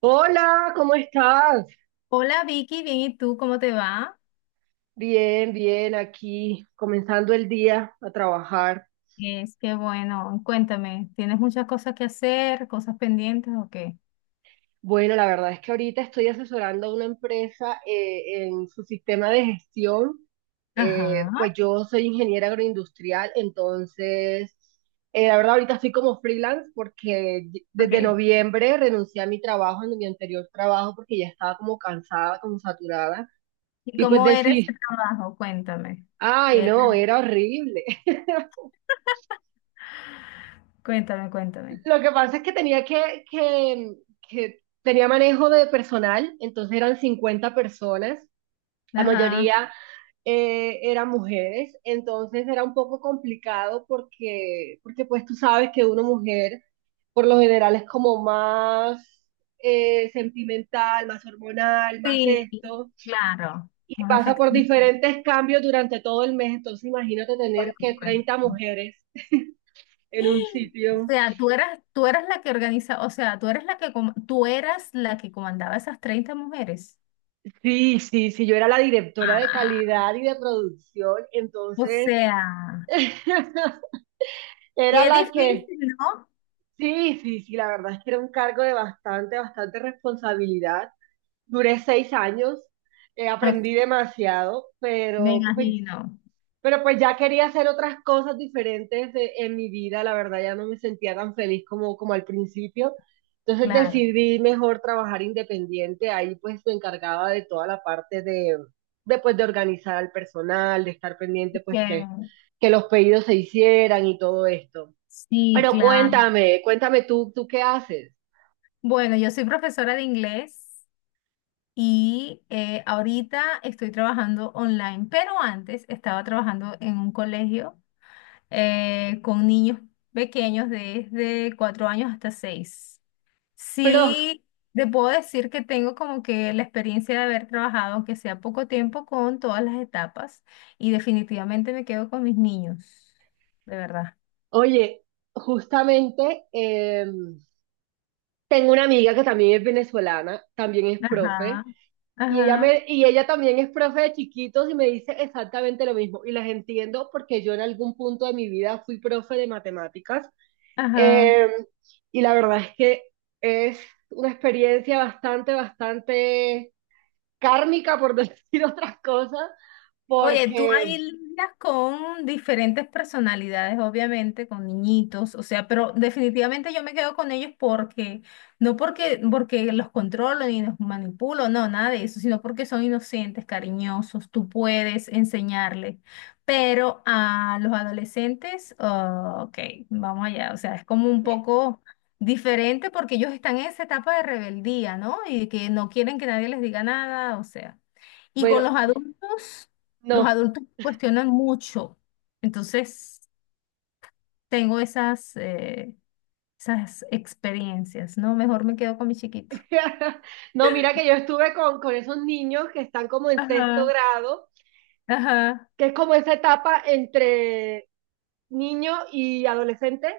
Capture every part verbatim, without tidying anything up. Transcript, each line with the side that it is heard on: right: Hola, ¿cómo estás?
left: Hola Vicky, bien, ¿y tú cómo te va?
right: Bien, bien, aquí comenzando el día a trabajar.
left: Es que bueno, cuéntame, ¿tienes muchas cosas que hacer, cosas pendientes o qué?
right: Bueno, la verdad es que ahorita estoy asesorando a una empresa eh, en su sistema de gestión.
left: Ajá,
right: Eh, pues yo soy ingeniera agroindustrial, entonces, eh, la verdad ahorita estoy como freelance porque desde
left: ok.
right: noviembre renuncié a mi trabajo, en mi anterior trabajo, porque ya estaba como cansada, como saturada.
left: ¿Y
right: Y pues
left: cómo era ese
right: decir,
left: trabajo? Cuéntame.
right: ay,
left: Era-
right: no, era horrible.
left: Cuéntame, cuéntame.
right: Lo que pasa es que tenía que, que, que tenía manejo de personal, entonces eran cincuenta personas, la
left: Ajá.
right: mayoría eh, eran mujeres, entonces era un poco complicado porque, porque pues tú sabes que una mujer por lo general es como más eh, sentimental, más hormonal, más
left: Sí,
right: esto,
left: claro,
right: y
left: más
right: pasa por
left: afectivo.
right: diferentes cambios durante todo el mes, entonces imagínate
left: Por
right: tener que treinta
left: supuesto.
right: mujeres en un
left: O
right: sitio.
left: sea, tú eras, tú eras la que organiza, o sea, tú eres la que, com- tú eras la que comandaba esas treinta mujeres.
right: Sí, sí, sí, yo era la directora de
left: Ah,
right: calidad y de producción,
left: o
right: entonces
left: sea,
right: era
left: qué
right: la que,
left: difícil, ¿no?
right: sí, sí, sí, la verdad es que era un cargo de bastante, bastante responsabilidad. Duré seis años, eh, aprendí
left: Ok,
right: demasiado,
left: me
right: pero pues,
left: imagino,
right: pero pues ya quería hacer otras cosas diferentes de- en mi vida, la verdad ya no me sentía tan feliz como, como al principio. Entonces
left: claro.
right: decidí mejor trabajar independiente, ahí pues me encargaba de toda la parte de, de, pues, de organizar al personal, de estar pendiente pues que,
left: Que
right: que los pedidos se hicieran y todo esto.
left: sí,
right: Pero
left: claro.
right: cuéntame, cuéntame tú, ¿tú qué haces?
left: Bueno, yo soy profesora de inglés y eh, ahorita estoy trabajando online, pero antes estaba trabajando en un colegio eh, con niños pequeños desde cuatro años hasta seis.
right: Pero,
left: Sí, te puedo decir que tengo como que la experiencia de haber trabajado, aunque sea poco tiempo, con todas las etapas y definitivamente me quedo con mis niños, de verdad.
right: oye, justamente em, tengo una amiga que también es venezolana, también es
left: Ajá,
right: profe. Y ella,
left: ajá,
right: me, y ella también es profe de chiquitos y me dice exactamente lo mismo. Y las entiendo porque yo en algún punto de mi vida fui profe de matemáticas.
left: ajá.
right: Eh, y la verdad es que es una experiencia bastante, bastante kármica, por decir otras cosas,
left: Oye, tú ahí
right: porque,
left: lidias con diferentes personalidades, obviamente, con niñitos, o sea, pero definitivamente yo me quedo con ellos porque, no porque, porque los controlo ni los manipulo, no, nada de eso, sino porque son inocentes, cariñosos, tú puedes enseñarles. Pero a los adolescentes, ah, ok, vamos allá, o sea, es como un poco diferente porque ellos están en esa etapa de rebeldía, ¿no? Y que no quieren que nadie les diga nada, o sea. Y con
right: bueno,
left: los adultos. Los
right: no.
left: adultos cuestionan mucho, entonces tengo esas, eh, esas experiencias, ¿no? Mejor me quedo con mi chiquito.
right: No, mira que yo estuve con, con esos niños que están como en sexto
left: Ajá.
right: grado,
left: Ajá,
right: que es como esa etapa entre niño y adolescente.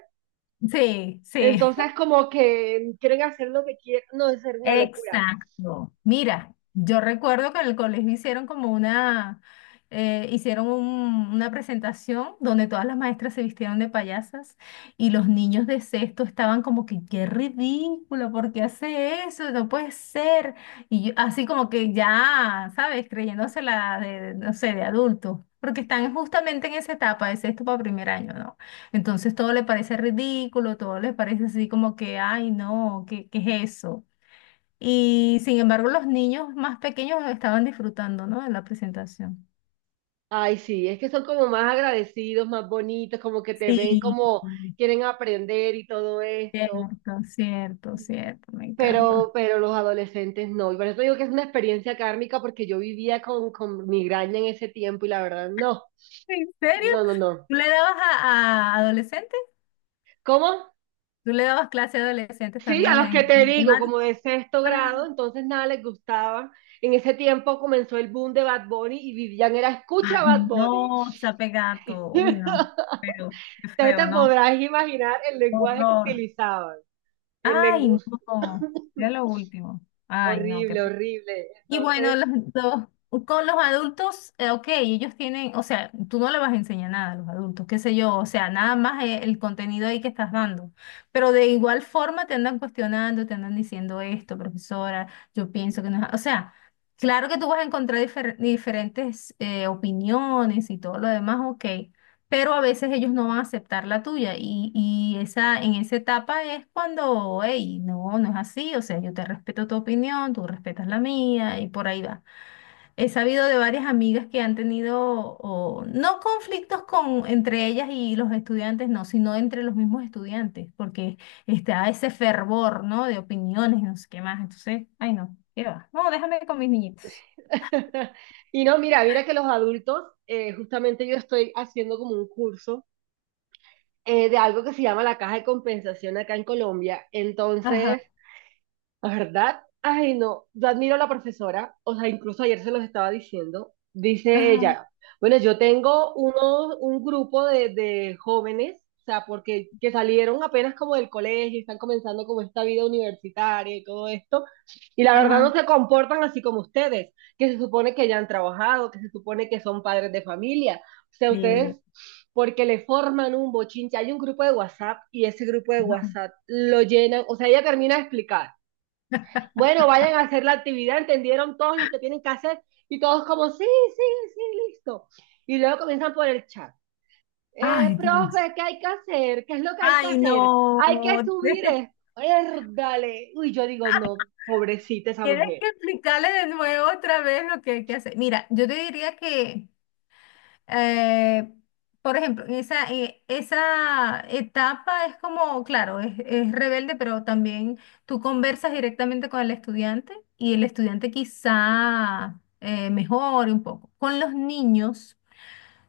left: sí, sí.
right: Entonces, como que quieren hacer lo que quieren, no, es ser una locura.
left: Exacto. Mira, yo recuerdo que en el colegio hicieron como una, eh, hicieron un- una presentación donde todas las maestras se vistieron de payasas y los niños de sexto estaban como que, qué ridículo, ¿por qué hace eso? No puede ser. Y yo- así como que ya, ¿sabes? Creyéndose la de, no sé, de adulto. Porque están justamente en esa etapa, de sexto para primer año, ¿no? Entonces todo le parece ridículo, todo les parece así como que, ay, no, ¿qué, qué es eso? Y sin embargo, los niños más pequeños estaban disfrutando, ¿no? De la presentación.
right: Ay, sí, es que son como más agradecidos, más bonitos, como que te ven
left: Sí,
right: como quieren aprender y todo esto,
left: cierto, cierto, cierto, me encanta.
right: pero, pero los adolescentes no. Y por eso digo que es una experiencia kármica porque yo vivía con, con migraña en ese tiempo y la verdad, no,
left: ¿En serio?
right: no, no, no.
left: ¿Tú le dabas a, a adolescentes?
right: ¿Cómo?
left: ¿Tú le dabas clase a adolescentes
right: Sí, a
left: también
right: los que
left: en
right: te digo, como
left: matemáticas?
right: de sexto grado,
left: Ajá.
right: entonces nada les gustaba. En ese tiempo comenzó el boom de Bad Bunny y vivían era escucha Bad
left: Ay,
right: Bunny.
left: no, sape gato. Uy, no. Pero qué
right: Entonces
left: feo,
right: te
left: ¿no?
right: podrás imaginar el lenguaje que
left: Horror.
right: utilizaban, el
left: Ay,
right: lenguaje
left: no. Ya lo último. Ay, no, qué
right: horrible, horrible.
left: Y bueno,
right: Entonces,
left: los- los- con los adultos, eh, ok, ellos tienen, o sea, tú no le vas a enseñar nada a los adultos, qué sé yo, o sea, nada más eh, el contenido ahí que estás dando. Pero de igual forma te andan cuestionando, te andan diciendo esto, profesora, yo pienso que no es, o sea, claro que tú vas a encontrar difer- diferentes eh, opiniones y todo lo demás, ok, pero a veces ellos no van a aceptar la tuya y, y esa, en esa etapa es cuando, hey, no, no es así, o sea, yo te respeto tu opinión, tú respetas la mía y por ahí va. He sabido de varias amigas que han tenido, o, no conflictos con, entre ellas y los estudiantes, no, sino entre los mismos estudiantes, porque está ese fervor, ¿no? De opiniones, no sé qué más, entonces, ay, no, qué va, no, déjame con mis niñitos.
right: y no, mira, mira que los adultos, eh, justamente yo estoy haciendo como un curso eh, de algo que se llama la caja de compensación acá en Colombia.
left: Ajá,
right: Entonces, ¿verdad? Ay, no, yo admiro a la profesora, o sea, incluso ayer se los estaba diciendo, dice
left: ajá,
right: ella, bueno, yo tengo uno, un grupo de, de jóvenes, o sea, porque que salieron apenas como del colegio, y están comenzando como esta vida universitaria y todo esto, y la verdad no
left: ajá.
right: se comportan así como ustedes, que se supone que ya han trabajado, que se supone que son padres de familia, o sea,
left: Sí,
right: ustedes... porque le forman un bochinche, hay un grupo de WhatsApp y ese grupo de
left: ajá.
right: WhatsApp lo llenan, o sea, ella termina de explicar bueno, vayan a hacer la actividad, entendieron todos los que tienen que hacer y todos como, sí, sí, sí, listo. Y luego comienzan por el chat. Eh,
left: Ay, Dios.
right: profe, ¿qué hay que hacer? ¿Qué es lo que hay que
left: Ay,
right: hacer?
left: no.
right: Hay que subir esto. Dale. Uy, yo digo, no, pobrecita esa
left: Tienes
right: mujer.
left: que explicarle de nuevo otra vez lo que hay que hacer. Mira, yo te diría que, eh, por ejemplo, en esa, eh, esa etapa es como, claro, es, es rebelde, pero también tú conversas directamente con el estudiante y el estudiante quizá eh, mejore un poco. Con los niños.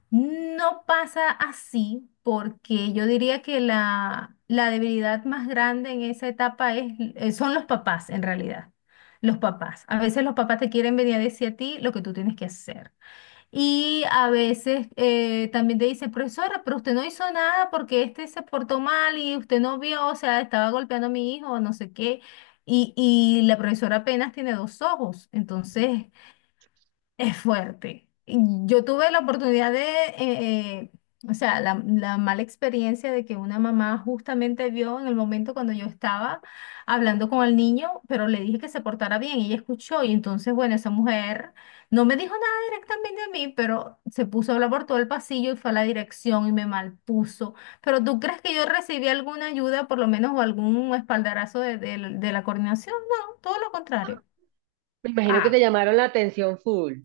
left: No pasa así porque yo diría que la, la debilidad más grande en esa etapa es, eh, son los papás, en realidad. Los papás. A veces los papás te quieren venir a decir a ti lo que tú tienes que hacer. Y a veces eh, también te dicen, profesora, pero usted no hizo nada porque este se portó mal y usted no vio, o sea, estaba golpeando a mi hijo, no sé qué. Y, y la profesora apenas tiene dos ojos. Entonces, es fuerte. Y Yo tuve la oportunidad de, eh, eh, o sea, la, la mala experiencia de que una mamá justamente vio en el momento cuando yo estaba hablando con el niño, pero le dije que se portara bien y ella escuchó y entonces, bueno, esa mujer no me dijo nada directamente a mí, pero se puso a hablar por todo el pasillo y fue a la dirección y me malpuso. Pero ¿tú crees que yo recibí alguna ayuda, por lo menos, o algún espaldarazo de, de de la coordinación? No, todo lo contrario.
right: Me imagino que te llamaron la atención full,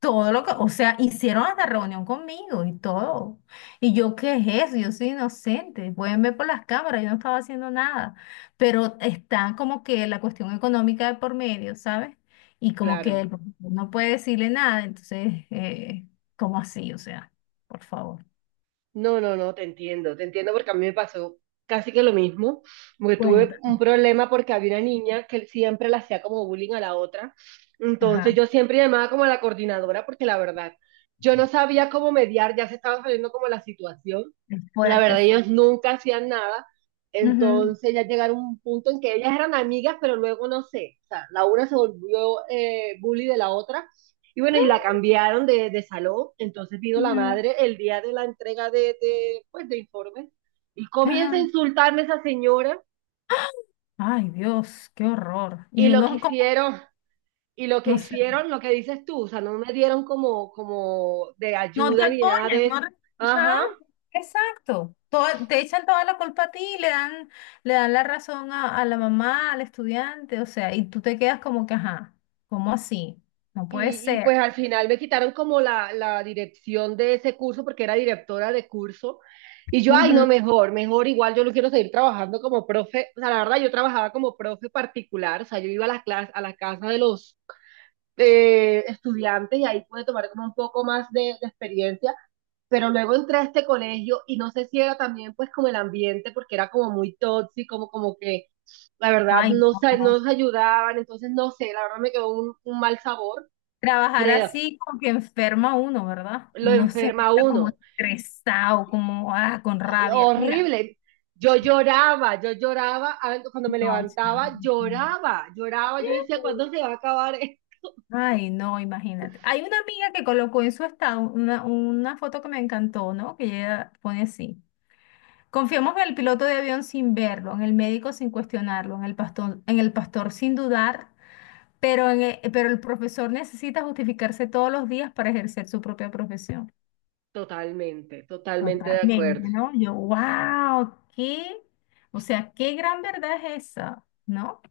left: Todo lo que, o sea, hicieron hasta reunión conmigo y todo. Y yo, ¿qué es eso? Yo soy inocente. Pueden ver por las cámaras, yo no estaba haciendo nada. Pero está como que la cuestión económica de por medio, ¿sabes? Y como que
right: claro.
left: el profesor no puede decirle nada, entonces, eh, ¿cómo así? O sea, por favor,
right: No, no, no, te entiendo, te entiendo porque a mí me pasó casi que lo mismo, porque tuve un
left: cuéntame.
right: problema porque había una niña que siempre le hacía como bullying a la otra, entonces
left: Ajá,
right: yo siempre llamaba como a la coordinadora porque la verdad, yo no sabía cómo mediar, ya se estaba saliendo como la situación,
left: es
right: la
left: fuerte,
right: verdad
left: es
right: ellos
left: fuerte.
right: nunca hacían nada,
left: Ujú.
right: entonces ya llegaron a un punto en que ellas eran amigas, pero luego no sé, o sea, la una se volvió eh, bully de la otra y bueno, y la cambiaron de, de salón, entonces vino la
left: Ujú.
right: madre el día de la entrega de, de, pues, de informes y comienza a
left: Ajá.
right: insultarme esa señora
left: Ay, Dios, qué horror.
right: y
left: Y
right: lo que
left: uno como,
right: hicieron, y lo que
left: no sé.
right: hicieron, lo que dices tú, o sea, no me dieron como, como de
left: No te
right: ayuda ni nada
left: apoyan,
right: de
left: no...
right: eso.
left: re- Ajá,
right: Ajá,
left: exacto. Toda- te echan toda la culpa a ti, le dan, le dan la razón a, a la mamá, al estudiante, o sea, y tú te quedas como que, ajá, ¿cómo así? No puede
right: Y, y, pues
left: ser.
right: al final me quitaron como la, la dirección de ese curso porque era directora de curso. Y yo, ay, no,
left: Ujú.
right: mejor, mejor, igual yo lo quiero seguir trabajando como profe. O sea, la verdad, yo trabajaba como profe particular, o sea, yo iba a las clases, a la casa de los eh, estudiantes y ahí pude tomar como un poco más de, de experiencia. Pero luego entré a este colegio y no sé si era también pues como el ambiente, porque era como muy tóxico, como, como que la verdad
left: Ay,
right: no, se-
left: no.
right: no nos ayudaban, entonces no sé, la verdad me quedó un, un mal sabor,
left: Trabajar
right: creo.
left: así como que enferma uno, ¿verdad?
right: Lo
left: Uno se
right: enferma
left: ve como
right: uno.
left: estresado, como ah, con rabia. Mira,
right: Horrible. Yo lloraba, yo lloraba, cuando me
left: no, chamo.
right: levantaba,
left: No, no.
right: lloraba, lloraba, yo decía, ¿cuándo se va a acabar esto?
left: Ay, no, imagínate. Hay una amiga que colocó en su estado una, una foto que me encantó, ¿no? Que ella pone así. Confiamos en el piloto de avión sin verlo, en el médico sin cuestionarlo, en el pastor, en el pastor sin dudar, pero, en e- pero el profesor necesita justificarse todos los días para ejercer su propia profesión.
right: Totalmente, totalmente de acuerdo.
left: Totalmente, ¿no? Yo, wow, qué, o sea, qué gran verdad es esa, ¿no?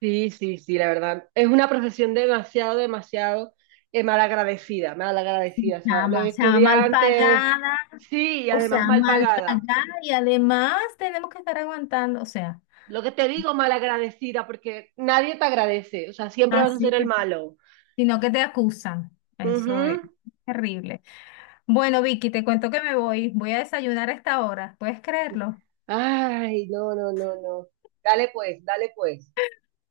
right: Sí, sí, sí, la verdad. Es una profesión demasiado, demasiado eh, malagradecida,
left: Sí,
right: malagradecida. O sea, los
left: chama, chama mal
right: estudiantes,
left: pagada.
right: sí, y
left: O
right: además
left: sea,
right: mal
left: mal
right: pagada.
left: pagada y además tenemos que estar aguantando, o sea,
right: Lo que te digo, malagradecida, porque nadie te agradece, o sea, siempre vas a
left: así
right: ser el
left: es.
right: malo.
left: Sino que te acusan.
right: Ujú.
left: Eso es terrible. Bueno, Vicky, te cuento que me voy. Voy a desayunar a esta hora. ¿Puedes creerlo?
right: Ay, no, no, no, no. Dale pues, dale pues.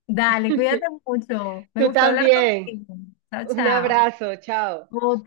left: Dale, cuídate mucho. Me
right: Tú
left: gustó hablar
right: también.
left: contigo. Chao,
right: Un
left: chao.
right: abrazo, chao.
left: Ok,